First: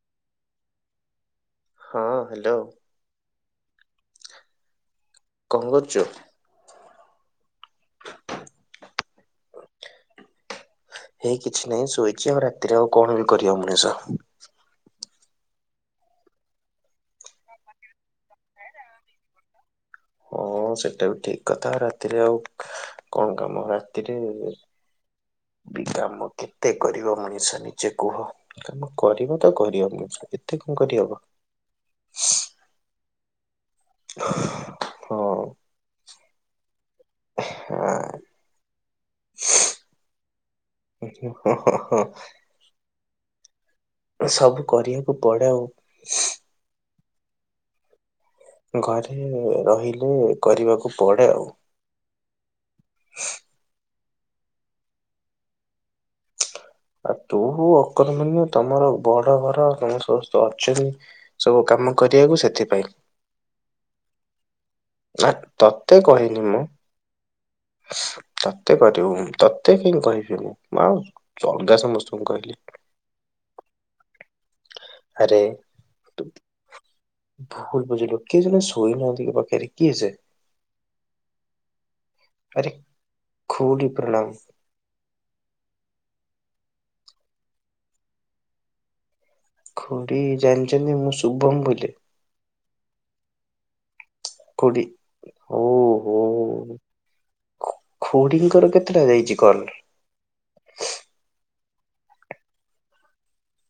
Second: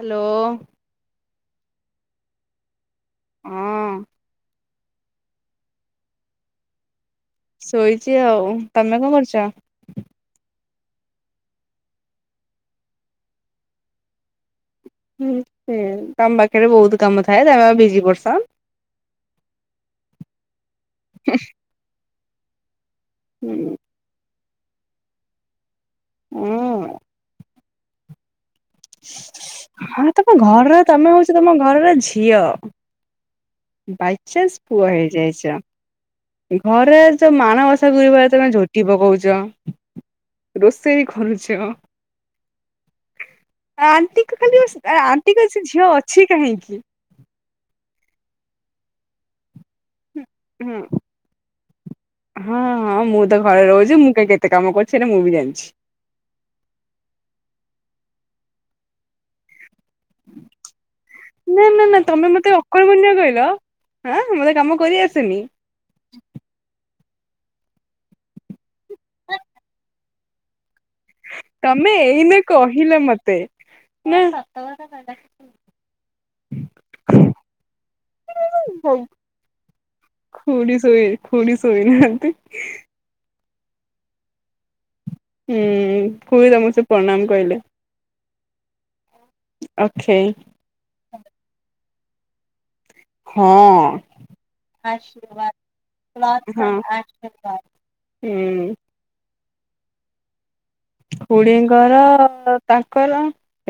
Hello. ହଁ hello. ହଁ। କଁ କରଚୁ? ଶୋଇଛି ଆଉ ତମେ କଁ କରୁଛ? ହେଇ କିଛି ନାହିଁ ଶୋଇଛି ଆଉ ରାତିରେ ଆଉ କଣ ବି କରିବ ମଣିଷ। ହୁଁ ସେ ତମ ପାଖରେ ବହୁତ କାମ ଥାଏ, ତମେ ଆ ବିଜି ପର୍ସନ୍। [inaudible] ହଁ ସେଇଟା ବି ଠିକ କଥା, ରାତିରେ ଆଉ କଣ କାମ ହୁଁ। ରାତିରେ ବି କାମ କେତେ କରିବ ମଣିଷ ନିଜେ କୁହ। କାମ କରିବ ତ କରିବ ହଁ ମଣିଷ ତମ ଏତେ କଣ ଘରର କରିହବ ତମେ ହଉଛ ତମ ଘରର ଝିଅ। ବାଇଚାନ୍ସ ପୁଅ ହଁ। ହେଇଯାଇଛ ଘରେ। ତ ମାଣବସା ହଁ ଗୁରୁବାର ତମେ ଝୋଟି ପକୋଉଛ। ରୋଷେଇ କରୁଚ ଅ। ଆଣ୍ଟି ସବୁ ଖାଲି କରିବାକୁ ଆଣ୍ଟି କ ପଡେ ଆଉ। ସେ ଝିଅ ଅଛି କାହିଁକି। ଘରେ ରହିଲେ ହଁ କରିବାକୁ ପଡ଼େ ଆଉ। ହଁ ହଁ ମୁଁ ତ ଘରେ ରହୁଛି ମୁଁ କାହି କେତେ କାମ କରୁଛି ସେଇଟା ମୁଁ ବି ଜାଣିଛି। ଆଉ ତୁ ଅକର୍ମ ତମର ବଡ ଘର। ସମସ୍ତେ ଅଛନ୍ତି ନା ସବୁ ନା ନା କାମ କରିବାକୁ ସେଥିପାଇଁ। କହିଲ। ଆ ମତେ କାମ। କରି ଆ ଆସେନି ତତେ କହିନି ମୁଁ। ତତେ କରିବୁ ମୁଁ ତତେ କାଇ ମୁଁ କହିବିିନି ମା ଆଉ ଅଲଗା ସମସ୍ତଙ୍କୁ କହିବି। କିଲ ମତେ ମୁଁ [unintelligible] ଆରେ। ଭୁଲ ବୁଝିଲୁ କିଏ ଜଣେ ସୋଇ ନାହାଁନ୍ତି ପାଖରେ କିଏ ସେ? ଖୁଡ଼ି ଶୋଇ। ଖୁଡ଼ି ସୋଇ ନାହାନ୍ତି। ଖୁଡ଼ି ପ୍ରଣାମ। ହୁଁ ଖୁଡି ତମକୁ ସେ ପ୍ରଣାମ କହିଲେ। ଅକ୍ଷୟ ଖୁଡ଼ି ଜାଣିଛନ୍ତି ମୁଁ ଶୁଭମ୍ ବୋଲି? ହଁ। ଖୁଡି ଓ ହୋ ଆର୍ଶୀବାଦ ଆଶୀର୍ବାଦ ଖୁଡିଙ୍କର ହୁଁ। କେତେଟା ଯାଇଛି କଲ୍? ଖୁଡି ଙ୍କର ତାଙ୍କର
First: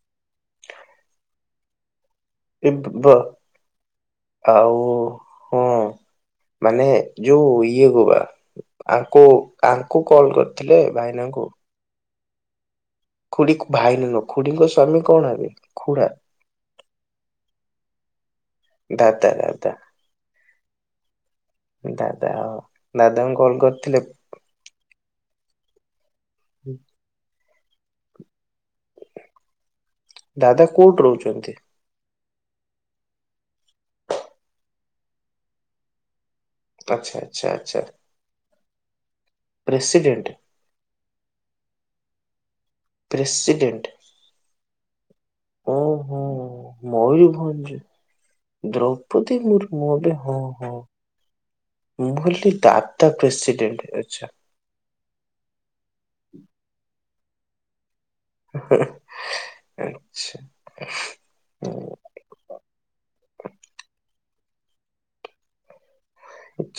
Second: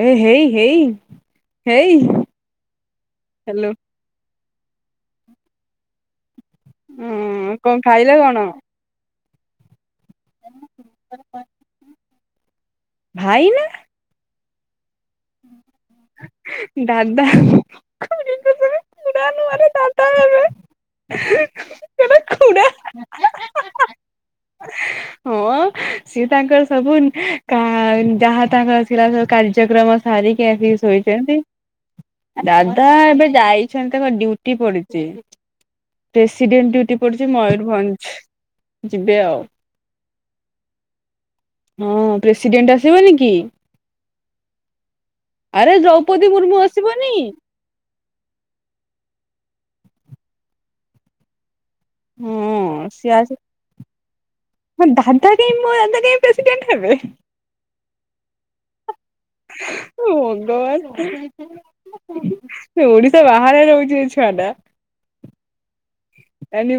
ଏ ହେଇ ହେଇ। ହେଇ। ଏବ ହ୍ୟାଲୋ ଆଉ ହଁ [unintelligible] ମାନେ ଯୋଉ ହଁ କଣ ଇଏ ଖାଇଲେ କଣ [unintelligible] ଆଙ୍କୁ। ଆଙ୍କୁ କଲ୍ କରିଥିଲେ ଭାଇନାଙ୍କୁ। ଭାଇ ନା ଖୁଡିକୁ ଭାଇ ନୁହଁ ଖୁଡିଙ୍କ ସ୍ଵାମୀ କଣ ହେବେ ଖୁଡ଼ା। ଦାଦା ଖୁଡା ଦାଦା ନୁହଁରେ ଦାଦା। ହେବେ ସେଟା ଦାଦା ଖୁଡା ଦାଦାଙ୍କୁ କଲ୍ କରିଥିଲେ। ହଁ ସିଏ ତାଙ୍କର ସବୁ। କା ଯାହା ତାଙ୍କର ଥିଲା ସବୁ କାର୍ଯ୍ୟକ୍ରମ ସାରିକି ଦାଦା ଆସିକି କୋଉଠି ଶୋଇଛନ୍ତି। ରହୁଛନ୍ତି? ଦାଦା ଏବେ ଯାଇଛନ୍ତି ତାଙ୍କ ଡ୍ୟୁଟି ପଡିଛି। ପ୍ରେସିଡେଣ୍ଟ ଡୁଟି ଆଚ୍ଛା ପଡ଼ିଛି ଆଚ୍ଛା ମୟୂରଭଞ୍ଜ ଯିବେ ଆଉ। ପ୍ରେସିଡେଣ୍ଟ୍? ହଁ ପ୍ରେସିଡେଣ୍ଟ୍ ଆସିବନି କି? ପ୍ରେସିଡେଣ୍ଟ [inaudible] ଆରେ ଦ୍ରୌପଦୀ ମୁର୍ମୁ ଆସିବନି। ହଁ ଯିବି [inaudible] ଦ୍ରୌପଦୀ ମୁର୍ମୁ ଗୋଟେ ହଁ ହଁ। ମୁଁ ଭାବିଲି ହଁ ଦାଦା ସିଏ ଆସି ପ୍ରେସିଡେଣ୍ଟ୍ ଅଛନ୍ତି। ମୋ ଦାଦା କାଇଁ ମୋ ଦାଦା କାଇଁ ପ୍ରେସିଡେଣ୍ଟ୍ ହେବେ। ହଁ। ହେ ଭଗବାନ। ହୁଁ, ଓଡିଶା ବାହାରେ ରହୁଛି ଏ ଛୁଆ ଟା।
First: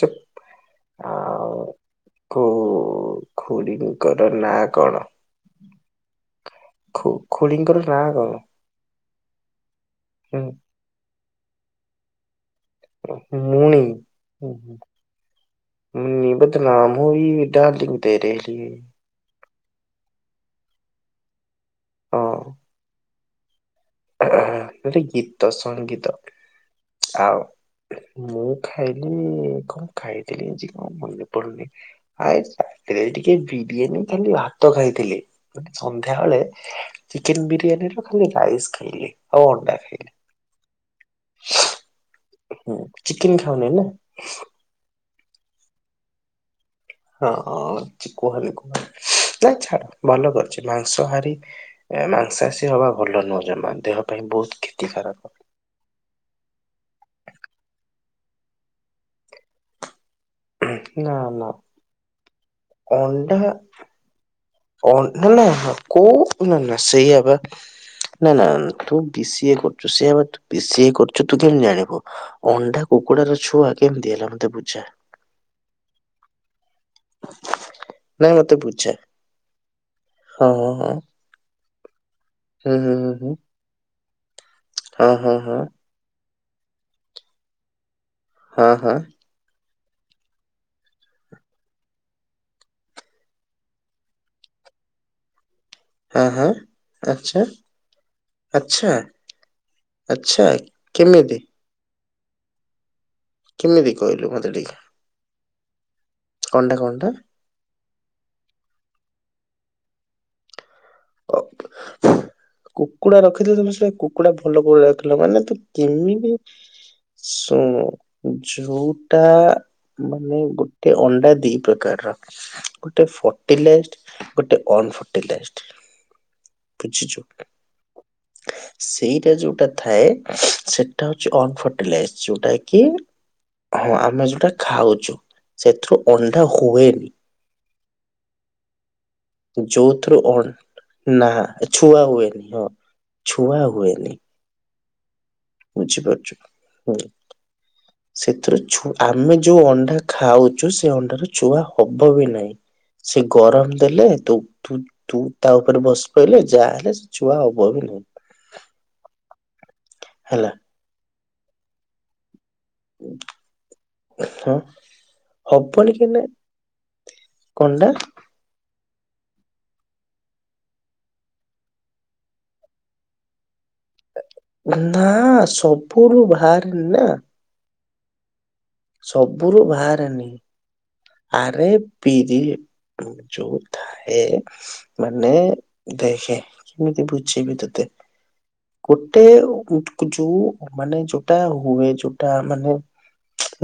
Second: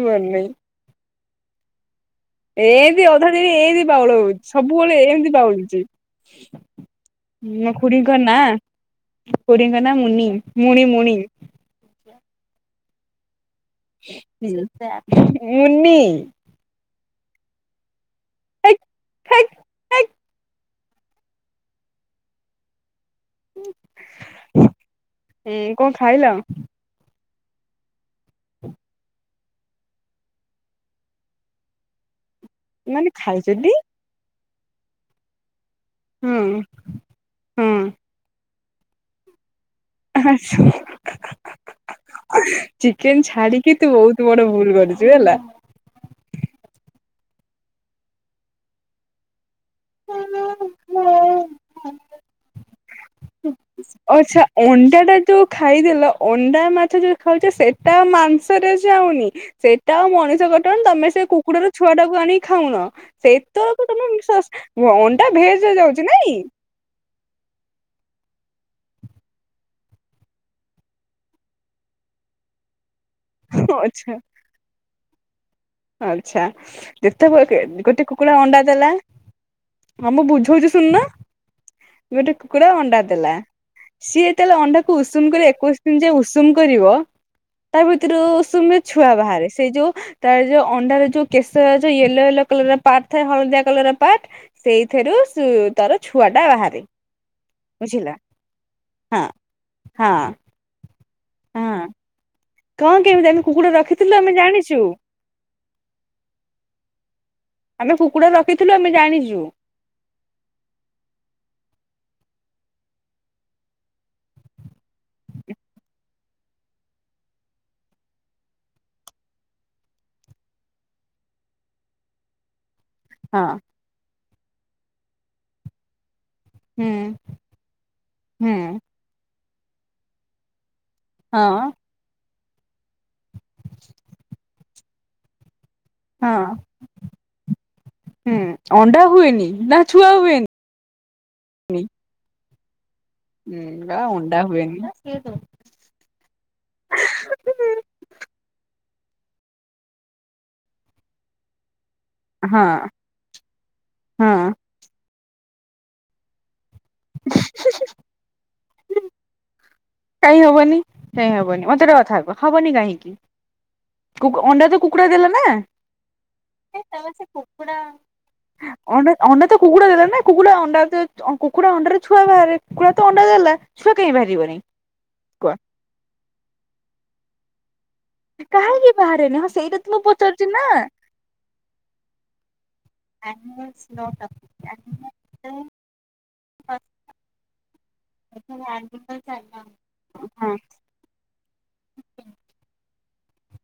ଚୋପ୍ ଆଉ କୋଉ ଏମତି ଅଧା ଦିନରେ ଏଇତି ଵାଉଳ ଖୁଡିଙ୍କର ହଉଛି ନାଁ କଣ? ସବୁବେଳେ ଏମିତି ଵାଉଳୁଛି। ଖୁ ମୋ ଖୁଡିଙ୍କର ଖୁଡିଙ୍କ କଣ? ନାଁ ଖୁଡିଙ୍କ ନାଁ ମୁନି ହୁଁ, ମୁଣି ମୁଣି। ମୁଣିି? [inaudible] ମୁନି। ନାମ ମୁଇ ଡ଼ାଲିଙ୍ଗ। ତେରେଲିଏ। ହେକେ ହେକେ ହଁ। ଗୋଟେ ଗୀତ କଣ ସଙ୍ଗୀତ ଖାଇଲ? ଆଉ। ମୁଁ ଖାଇଲି କଣ ଖାଇଥିଲି ଆଜି କଣ ମନେ ପଡୁନି। ଆ ରାତିରେ ମାନେ ଟିକେ ଖାଇଛନ୍ତି ବିରିୟାନୀ ଖାଲି ଭାତ ଖାଇଥିଲି ସନ୍ଧ୍ୟାବେଳେ ହୁଁ ଚିକେନ ହୁଁ। ବିରିୟାନୀର ଖାଲି ରାଇସ୍ ଖାଇଲି ଆଉ ଅଣ୍ଡା ଖାଇଲି। ଆଛା। ହୁଁ ଚିକେନ ଖାଉନି ଛାଡିକି ନା ତୁ ବହୁତ ବଡ ଭୁଲ କରିଛୁ ହେଲା। ହଁ କୁହନି କୁହନ ନାଇ ଛାଡ ଭଲ କରିଛି ମାଂସ ହାରି ଏ ମାଂସସୀ ହବା ଭଲ ନୁହ ଜମା ଦେହ ପାଇଁ ଆଚ୍ଛା ବହୁତ ଅଣ୍ଡା ଟା କ୍ଷତିକାରକ। ଯୋଉ ଖାଇଦେଲ ଅଣ୍ଡା ମାଛ ଯୋଉ ଖାଉଛ ସେଟା ଆଉ ମାଂସରେ ଯାଉନି ସେଟା ଆଉ ମଣିଷ କଟଣ ତମେ ନା ସେ ନା କୁକୁଡାର ଛୁଆଟାକୁ ଆଣିକି ଖାଉନ ଅଣ୍ଡା ସେଇ ତ କଟମ [unintelligible] ହ ଅଣ୍ଡା ନା ନା ଭେଜରେ ଯାଉଛି ନାଇଁ। କୋଉ ନା ନା ସେଇଆ ପା। ନା ନା ତୁ ବିସିଏ କରୁଛୁ ସେ ହେୁ ବିସିଏ କରୁଛୁ ତୁ କେମିତି ଜାଣିବୁ। ଅଣ୍ଡା କୁକୁଡାର ଛୁଆ ଆଚ୍ଛା। କେମିତି ହେଲା ମତେ ବୁଝା। ଆଚ୍ଛା। ଯେତେବେଳେ ଗୋଟେ ନାଇଁ କୁକୁଡ଼ା ମତେ ଅଣ୍ଡା ଦେଲା ବୁଝା ହଁ ମୁଁ ବୁଝଉଛି ହଁ ହଁ। ଶୁଣୁନା। ଗୋଟେ କୁକୁଡ଼ା ହୁଁ ଅଣ୍ଡା ହୁଁ ଦେଲା ହୁଁ ସିଏ ଯେତେଲେ ଅଣ୍ଡାକୁ ଉଷୁମ ହୁଁ କରି ଏକୋଇଶ ଯେ ଉଷୁମ କରିବ ତା ଭିତରୁ ହଁ ଉଷୁମରେ ହଁ ହଁ ହଁ ଛୁଆ ବାହାରେ ସେଇ ଯୋଉ ତା ଯୋଉ ଅଣ୍ଡାର ଯୋଉ କେଶର ଯଉ ୟଲୋ ୟଲୋ କଲରର ପାର୍ଟ ଏ ହଳଦିଆ କଲରର ପାର୍ଟ। ସେଇଥିରୁ ସୁ ତାର ହଁ ହଁ ଛୁଆଟା ହଁ। ବାହାରେ ଆଚ୍ଛା ବୁଝିଲ ହଁ। ହଁ ଆଛା କେମିତି? ହଁ କଣ କେମିତି ଆମେ କୁକୁଡ଼ା କେମିତି ରଖିଥିଲୁ କହିଲୁ ଆମେ ମତେ ଜାଣିଛୁ। କଣ ଟା କଣ ଟା? ଆମେ କୁକୁଡ଼ା ରଖିଥିଲୁ ଆମେ ଜାଣିଛୁ। [inaudible] କୁକୁଡା ରଖିଥିଲ ତମେ ସେ କୁକୁଡା ଭଲ କରି ରଖଥିଲ ମାନେ ତୁ କେମିତି ଶୁଣୁ ଯୋଉଟା ମାନେ ଗୋଟେ ଅଣ୍ଡା ଦି ପ୍ରକାରର। ଗୋଟେ ହଁ ଫର୍ଟିଲାଇଜ ଗୋଟେ ଅନଫର୍ଟିଲାଇଜ। ହୁଁ ବୁଝିଛୁ ହୁଁ ସେଇଟା ଯୋଉଟା ଥାଏ ସେ ଟା ହଉଛି ହଁ ଅନଫଟିଲାଇଜ ଯୋଉଟା କି ହଁ ଆମେ ଯୋଉଟା ଖାଉଛୁ ସେଥିରୁ ହଁ ଅଣ୍ଡା ହୁଏନି ହୁଁ ଅଣ୍ଡା ହୁଏନି ନା ଛୁଆ ଯଉଥିରୁ ଅଣ୍ଡ ହୁଏନି ନା ଛୁଆ ହୁଏନି ହଁ। ଛୁଆ ହୁଁ ହୁଏନି ଅଣ୍ଡା ହୁଏନି ନା [unintelligible] ବୁଝିପାରୁଛୁ ହୁଁ। ସେଥିରୁ ଛୁ ଆମେ ଯୋଉ ଅଣ୍ଡା ଖାଉଛୁ ସେ ଅଣ୍ଡ ରୁ ଛୁଆ ହଉ ହବବି ନହିଁ ହଁ ସେ ଗରମ ଦେଲେ ତୁ ହଁ ଥୁ ତୁ ତା ଉପରେ ବସି ପଇଲେ ଯାହା ହେଲେ ଛୁଆ ହବ ବି ନୁହଁ। କାଇହିଁ ହେଲା ହବନି କାଇଁ ହବନି ମତେ ଗୋଟେ କଥା କୁହ? ହବନି କାହିଁକି କୁ କୁ ହଁ ଅଣ୍ଡା ତ କୁକୁଡ଼ା ଦେଲା ନା। ହବନି ସେ ତମର ସେ କୁକୁଡ଼ା ଣ୍ଡ [inaudible] ଅଣ୍ଡା ଅଣ୍ଡା ତ କୁକୁଡ଼ା ଦେଲା ନା କୁକୁଡ଼ା ଅଣ୍ଡା କୁକୁଡ଼ା ଅଣ୍ଡାରେ ଛୁଆ ବାହାରେ କୁକୁଡ଼ା ତ ଅଣ୍ଡା ଦେଲା। ଛୁଆ କାଇଁ ବାହାରିବନି। ନା କୁହ ସବୁରୁ ବାହାରେନି ନା। କାହିଁକି? ବାହାରେନି ହଁ ସବୁରୁୁ ସେଇଟା ତ ମୁଁ ବାହାରେନି। ପଚାରୁଛି ନା। ଆରେ ପିରି ଯୋଉ ଥାଏ ମାନେ ଦେଖେ କେମିତି ବୁଝେଇିବି ତତେ ଗୋଟେ ଯୋଉ ମାନେ ଯୋଉଟା ହୁଏ ଯୋଉଟା ମାନେ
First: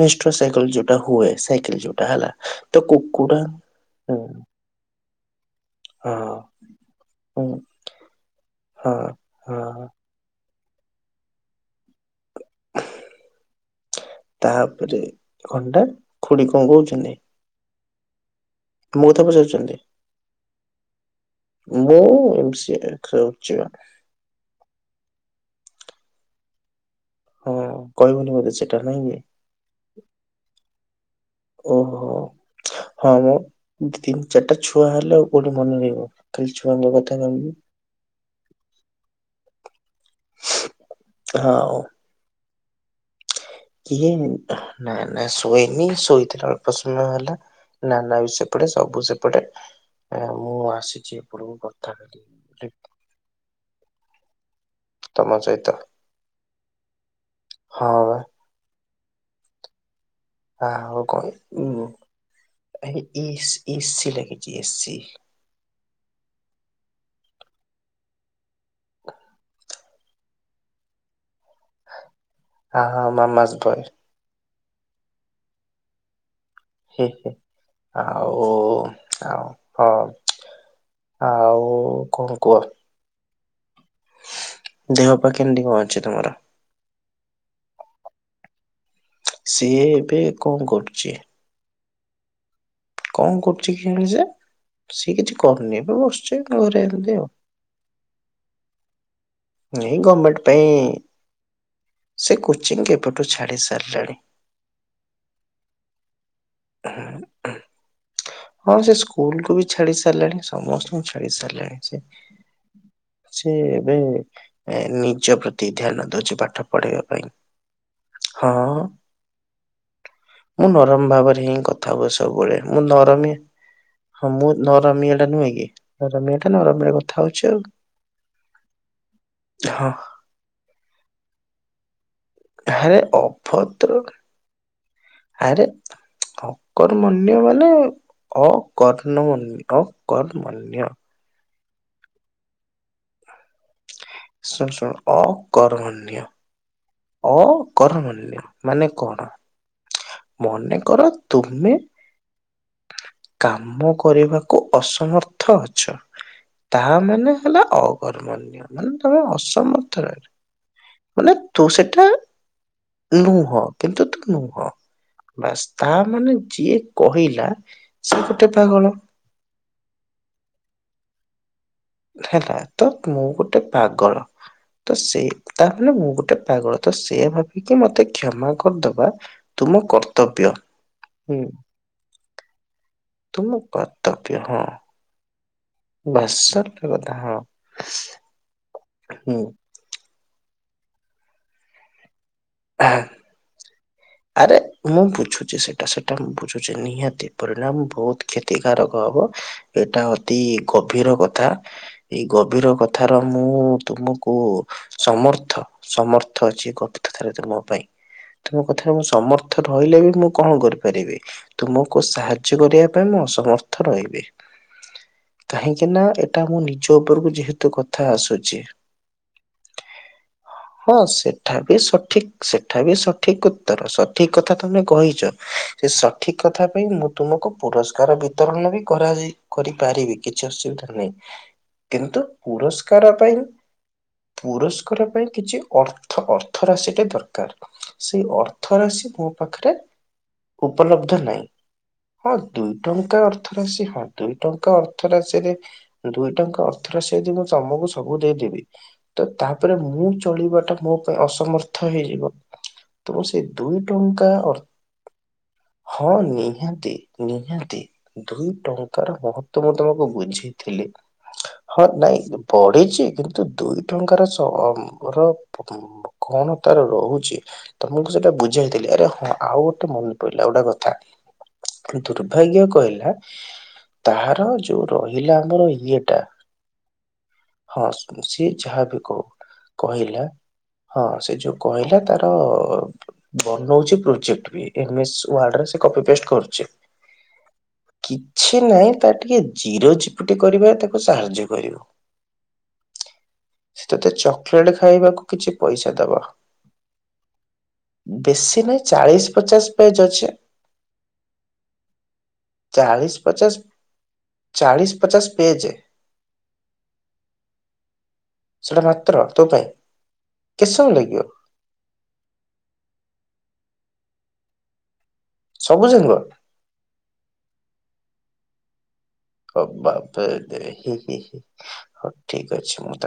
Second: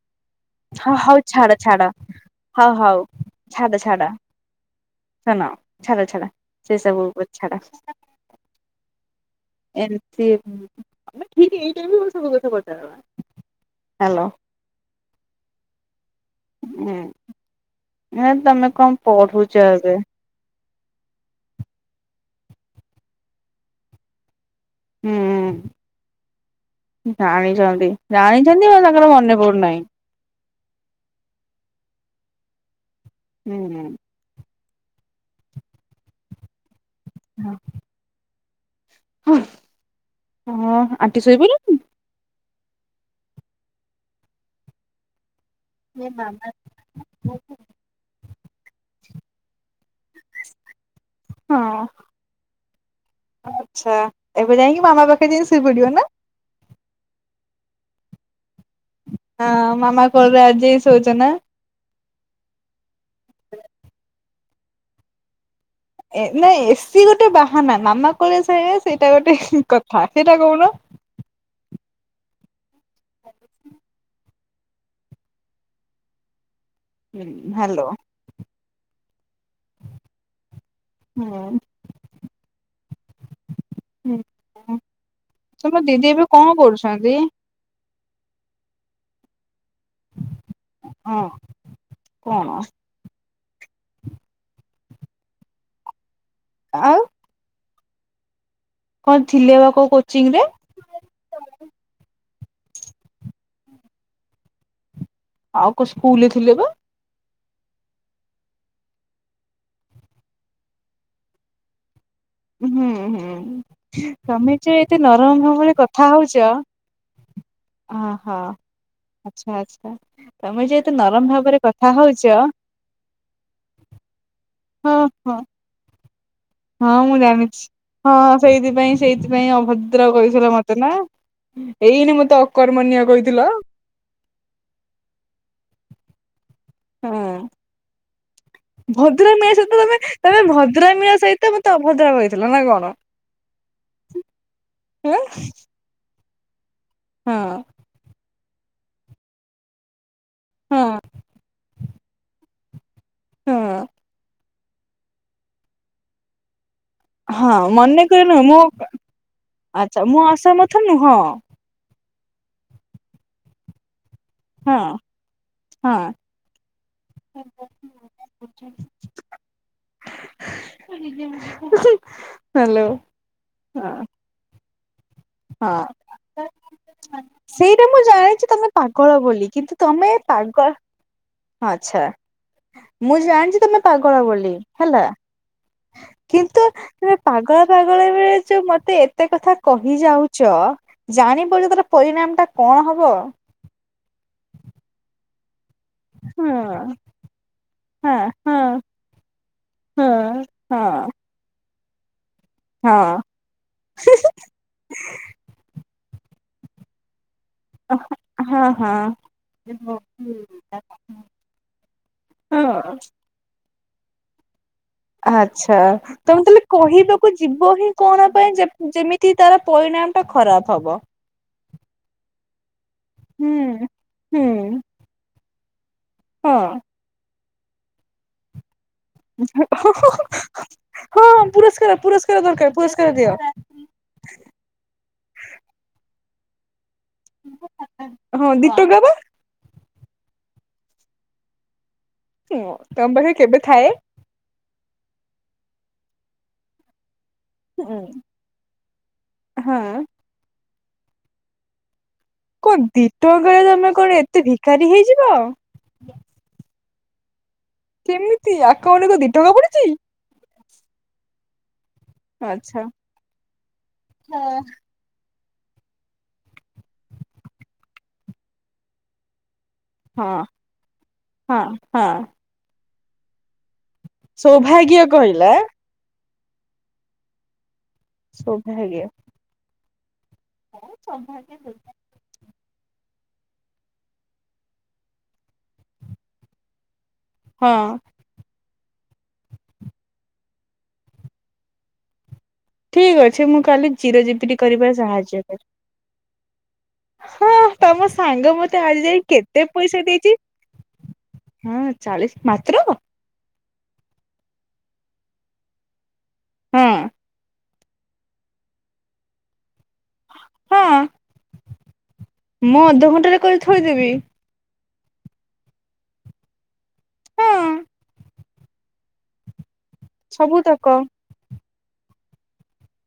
ରେଷ୍ଟୋ ସାଇକେଲ ହଁ ଯଉଟା ହଉ ହୁଏ ଛାଡ ସାଇକେଲ ଛାଡ ହେଲା ହଉ ତ ହଉ କୁକୁଡା ହୁଁ। [unintelligible] ଶ ଛାଡ ହଁ ଛାଡା ସେ ସବୁ ହୁଁ ଛାଡା ହଁ ହଁ ସ ଆମ ଠିକ ଏଇଟ ସବୁ କଥା୍ୟାଲ [unintelligible] ତାପରେ ଖଣ୍ଡ ଖୁଡି କଣ କହୁଛନ୍ତି? ହୁଁ ତମେ କଣ ମୋ କଥା ପଢୁଛ ପଚାରୁଚନ୍ତି। ଏବେ ମୁଁ ସିଏ ଖେଳୁଚନ୍ତି। ହୁଁ ହଁ ଜାଣିଛନ୍ତି କହିବୁନି ବୋଧେ ଜାଣିଛନ୍ତି ହେ ସେଟା ନାଇଁ ତାଙ୍କର କି? ମନେ ପଡୁନାଇଁ। ଓହୋ ହଁ ମ ଦିଦି। ଚାରିଟା ଛୁଆ ହେଲେ ଆଉ କୋଉଠି ମନେ ରହିବ। ଖାଲି ଛୁଆଙ୍କ କଥା ଭାବିବୁ ହୁଁ ହଁ ଆଣ୍ଟି ଶୋଇପାଇଲେ? ହଁ। କିଏ ନା ନା ଶୋଇନି ଶୋଇଥିଲା। ପ୍ରଶ୍ନ ହେଲା ନାନା ବି ସେପଟେ ସବୁ ସେପଟେ। ଓ ମୁଁ ଆସିଛି ଏ ପଟକୁ ହଁ କଥାକାଲି [unintelligible] ଆଚ୍ଛା ଏବେ ଯାଇକି ମାମା ତମ ପାଖେ ଯାଇ ସୋଇ ସହିତ ପଡିବ ନା? ହଁ। ହଁ ମାମା କୋଳରେ ଆଜି ଯାଇ କାହୁ ଶୋଉଛ ନା? କହି ଉଁ ଏ ଏସ୍ ଏ ସି ଲାଗିଛି ଏ ସି। [unintelligible] ଏ ନାଇଁ ଏସିି ଗୋଟେ ବାହାନା ମାମା କୋଳେ ଶୋଇବା ସେଇଟା ଗୋଟେ କଥା ସେଇଟା କହୁନ। ହ ହ ମାମା ସବ‌୍ଏ [unintelligible] ହେ ହୁଁ ହେ ହ୍ୟାଲୋ ଆଉ ଆଉ ହଁ ହୁଁ ଆଉ କଣ କୁହ? ହୁଁ ଦେହ ପା କେମିତି କଣ ତମ ଅଛି ଦିଦି ଏବେ ତମର? କଣ କରୁଛନ୍ତି? ସିଏ ଏବେ କଣ କରୁଛି? ହଁ କଣ? କଣ କରୁଚି କେୟାଣି ସିଏ? ସିଏ କିଛି କରୁନି ଏବେ ବସୁଛି ଘରେ ଏମତି ଆଉ। କଣ ଥିଲେ ବା କୋଉ କୋଚିଂ ରେ? ଏ ସେ କୋଚିଂ କେବେଠୁ ଛାଡ଼ି ସାରିଲାଣି। ଆଉ କୋଉ ସ୍କୁଲରେ ଥିଲେ ବା। ଆହା ଆ। ହଁ ସେ ସ୍କୁଲ କୁ ବି ଛାଡି ସାରିଲାଣି ସମସ୍ତଙ୍କୁ ଛାଡି ସାରିଲାଣି ସେ। ହୁଁ ସେ ଏବେ ହୁଁ ତମେଚେ ଏ ଏତେ ନିଜ ନରମ ପ୍ରତି ଭାବରେ ଧ୍ୟାନ କଥା ଦଉଛି ହୋଉଚ ପାଠ ପଢିବା ପାଇଁ ଅ ହୋ ହଁ। ଆଛା ଆଛା ତମେ ଯେତେହେତୁ ନରମାଲ ଭ ହୁଁ କଥା ହୁଏ ସବୁବେଳେ ମୁଁ ନରମୀଆଁ ଟା ହଁ ନରମୀଟା ନୁହେଁ କି? ନରମିଆଟା ନର ହଁ ମୁଁ ଜାଣିଛି ହଁ ସେଇଥିପାଇଁ ସେଇଥିପାଇଁ ହଁ ଅଭଦ୍ର କହିଥିଲ ମ ଦେଲା ଏଇନେ ମୁଁ ତ ଆରେ ଅଭଦ୍ର ଆରେ ଅ ହଁ କର୍ମଣ୍ୟ ମାନେ ଅକର୍ଣମ ଭଦ୍ରାମିଆ ଅ କରମର୍ଣ୍ୟ ତ ମତେ ଅଭଦ୍ର କହିଥିଲ ନା କଣ? ଶୁଣ୍ ଶୁଣ୍ ହଁ ଅକର୍ମଣ୍ୟ ଅ ହଁ କରମନ୍ୟ ମାନେ କଣ? ମନେ ହଁ କର ତୁମେ ହଁ କାମ କରିବାକୁ ଅସମର୍ଥ ଅଛ। ତାହା ମାନେ ହଁ ହେଲା ମନେକର ନୁହଁ ଅକର୍ମଣୀୟ ମୁଁ ମାନେ ତମେ ଆଚ୍ଛା ଅସମର୍ଥ ମୁଁ ରହିଚ ଅସମର୍ଥ ନୁହଁ ମାନେ ତୁ ସେଟା ନୁହଁ କିନ୍ତୁ ତୁ ନୁହଁ। ହଁ ବାସ୍ ତା ହଁ ମାନେ ଯିଏ କହିଲା ସେ ଗୋଟେ ପାଗଳ। ଉହୁଁ ହେଲା ତ ମୁଁ ଗୋଟେ ପାଗଳ ତ ସେଇ ହଁ। ତାମାନେ ମୁଁ ଗୋଟେ ପାଗଳ ତ ସେଆ ଭାବିକି ସେଇଟା ମୁଁ ମତେ ଜାଣିଛି କ୍ଷମା ତମେ କରିଦବା ପାଗଳ ତୁମ କର୍ତ୍ତବ୍ୟ। ହୁଁ ଆଛା ମୁଁ ତୁମ ଜାଣିଛି ତମେ ପାଗଳ କର୍ତ୍ତବ୍ୟ ବୋଲି ହଁ ହେଲା। ବାସ୍ କିନ୍ତୁ ସରିଲା କଥା ଏ ହଁ ପାଗଳ ପାଗଳ ଭଳିଆ ହେଚ ମତେ ଏତେ କଥା ହୁଁ କହି ଯାଉଛ ଜାଣିବ ଯେ ତାର ପରିଣାମ ଟା କଣ ହବ? ଆରେ ମୁଁ ବୁଝୁଛି ସେଇ ସେଟା ସେଟା ମୁ ହଁ ବୁଝୁଛି ନିହାତି ପରିଣାମ ହଁ ବୋହୁତ ହଁ କ୍ଷତିକାରକ ହବ। ଏଇଟା ହଁ ଅତି ହଁ ଗଭୀର କ କଥା ଏଇ ଗଭୀର ହଁ କଥାର ମୁଁ ତୁମକୁ ସମର୍ଥ ସମର୍ଥ ଅଛି ଗଭିରତା ଥାରେ ତୁମ ପାଇଁ। ତମ ହଁ କଥାରେ ହଁ ମୋ ସମର୍ଥ ରହିଲେ ବି ମୁଁ କଣ କରିପାରିବି। ତୁମକୁ ସାହାଯ୍ୟ କରିବା ହଁ ପାଇଁ ମୁଁ ଅସମର୍ଥ ରହିବି। ଆଛା କାହିଁକି ନା ଏଟା ତମେ ମୋ ତାହଲେ ନିଜ ଉପରକୁ କହିବାକୁ ଯେହେତୁ ଯିବ ହିଁ କଥା କଣ ପାଇଁ ଆସୁଛି ଯେ ଯେମିତି ତି ତାର ପରିଣାମ ଟା ଖରାପ ହଁ ହବ। ସେଠା ବି ସଠିକ ସେଠା ବି ସଠିକ ଉତ୍ତର ହୁଁ ସଠିକ ହୁଁ କଥା ତମେ କହିଚ ସେ ଠିକ୍ ହଁ କଥା ପାଇଁ ମୁଁ ତୁମକୁ ପୁରସ୍କାର ବିତରଣ ନେବି। କରାଯାଇ କରିପାରିବି କିଛି ଅସୁବିଧା ନାହିଁ ହଁ ପୁରସ୍କାର କିନ୍ତୁ ପୁରସ୍କାର ଦରକାର ପୁରସ୍କାର ଦିଅ ପାଇଁ ପୁରସ୍କାର ପାଇଁ କିଛି ଅର୍ଥ ଅର୍ଥ ରାଶି ଟା ଦରକାର। ସେଇ ହଁ ଦି ଅର୍ଥ ଟଙ୍କା ରାଶି ବା ମୋ ପାଖରେ ଉପଲବ୍ଧ ନାହିଁ। ହଁ ଦୁଇ ତମ ଟଙ୍କା ପାଖରେ ଅର୍ଥ କେବେ ରାଶି ଥାଏ ହଁ ଦୁଇ ଟଙ୍କା ଅର୍ଥ ରାଶିରେ ଦୁଇ ଟଙ୍କା ଅର୍ଥ ଧର ସେଜଦି ମୁଁ ତମକୁ ସବୁ ଦେଇଦେବି ତ ତାପରେ ହଁ ମୁଁ ଚଳିବା ଟା ମୋ ପାଇଁ ଅସମର୍ଥ ଅଥ ହୋଇଇଯିବ। କଣ ଦିଟଙ୍କା ରେ ତମେ କଣ ଏତେ ଅର୍ ଭିକାରୀ ହେଇଯିବ। ହଁ ନିହାତି ନିହାତି। ଦୁଇ କେମିତି ଆକାଉଣ୍ଟ ଟଙ୍କାର କଣ ଦି ଟଙ୍କା ମହତ୍ତଵ ମୁଁ ପଡୁଛି ତମକୁ ବୁଝି ଥଲି। ହଁ ନାଇଁ ଆଚ୍ଛା ବଢିଛି କିନ୍ତୁ ଦୁଇ ଟଙ୍କାର [unintelligible] ର [unintelligible] କଣ ତାର ରହୁଛି ତମକୁ ସେଇଟା ବୁଝାଇଥିଲି। ଆରେ ହଁ ଆଉ ଗେ ମନେ ପଡିଲା ହଁ ଗୋଟା କଥା। ହଁ ହଁ। ଦୁର୍ଭାଗ୍ୟ କହିଲା ତାହାର ଯୋଉ ସୌଭାଗ୍ୟ ରହିଲା କହିଲା ଆମର ଇଏ ଟା, ହଁ। ସିଏ ଯାହା ବି ସୌଭାଗ୍ୟ କହୁ। କହିଲା, ହଁ ସେ ଯଉ ତାର ବଉଛି ପ୍ରୋଜେକ୍ଟ ବି, ଏମେସ ୱାର୍ଡ ରେ ସେ କପି ପେଷ୍ଟ କରୁଛି। ହଁ। କିଛି ନାହିଁ ତା ଟିକେ ଜିରୋ ଚିପୁଟି କରିବ ତାକୁ ସାହାଯ୍ୟ କରିବ। ଠିକ ଅଛି ମୁଁ ସେ କାଲି ତତେ ଚିର ଜୀବିତ ଚକୋଲେଟ କରିବାରେ ଖାଇବାକୁ ସାହାଯ୍ୟ କିଛି କରିବି। ପଇସା ଦବ। ହଁ ତମ ସାଙ୍ଗ ବେଶୀ ମତେ ନାହିଁ ଆଜି ଯାଏଁ ଚାଳିଶ କେତେ ପଚାଶ ପେଜ ପଇସା ଅଛି ଦେଇଛି। ହଁ ଚାଳିଶ, ମାତ୍ର। ଚାଳିଶ ପଚାଶ, ଚାଳିଶ ପଚାଶ ପେଜ, ହଁ। ସେଟା ମାତ୍ର ତୋ ପାଇଁ, କେତେ ସମୟ ହଁ ଲାଗିବ? ମୁଁ ଅଧଘଣ୍ଟାରେ କରି ଥୋଇଦେବି। ସବୁ ଯାଙ୍କ? ହଁ। ହ ବାପ ସବୁ ଦେହି। ତକ ହଉ ଠିକ ଅଛି ମ।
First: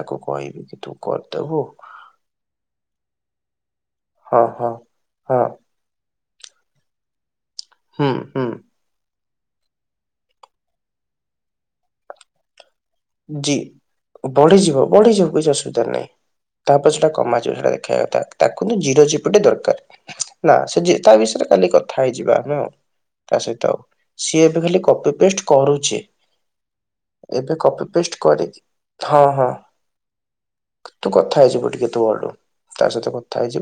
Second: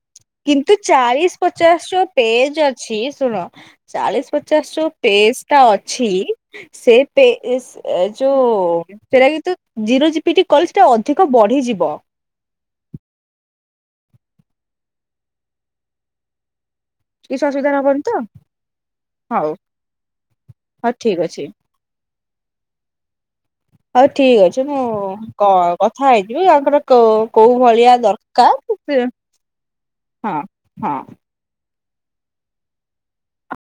କିନ୍ତୁ ଚାଳିଶ ପଚାଶ ର ପେଜ ଅଛି, ଶୁଣ? ଚାଳିଶ ହଁ ହଁ। ପଚାଶ ର ପସ୍ ହଁ ଟା ଅ ଅଛି, ସେ ହୁଁ [unintelligible] ଯଉ ହୁଁ ସେଇଟା କିତୁ ଜିରୋ ଜପିଟି କଲଟା ଅଧିକ ବଢିଯିବ। ଜି ବଢିଯିବ ବଢିଯିଉ କିଛି ଅସୁବିଧା ନାହିଁ। ତାପଛ, କିଛି ଅସୁବିଧା ହବନି ତ [unintelligible] ତାକୁକିନ୍ତୁ ଜିରୋ ଚିପ୍ଟ ହଉ ଦରକାର। ନା ହଉ ସେଜେ ତା ଠିକ ଅଛି ବିଷୟରେ କାଲି କଥା ହେଇଯିବା [unintelligible] ହଉ ଠିକ ଏବେ ଅଛି ମୁଁ ଖାଲି କପି ପେଷ୍ଟ କ କରୁଛି କଥା ହେଇଯିବି ଆଙ୍କର କ କୋଉ ଏବେ କପି ଭଳିଆ ପେଷ୍ଟ କରିକି ଦରକାର [unintelligible] ହଁ ହଁ, ହଁ। ଥା ହେଇଯିବ ଟିକେ ତୁ ଆ। ତା ସହିତ କଥା ହେଇଯିବ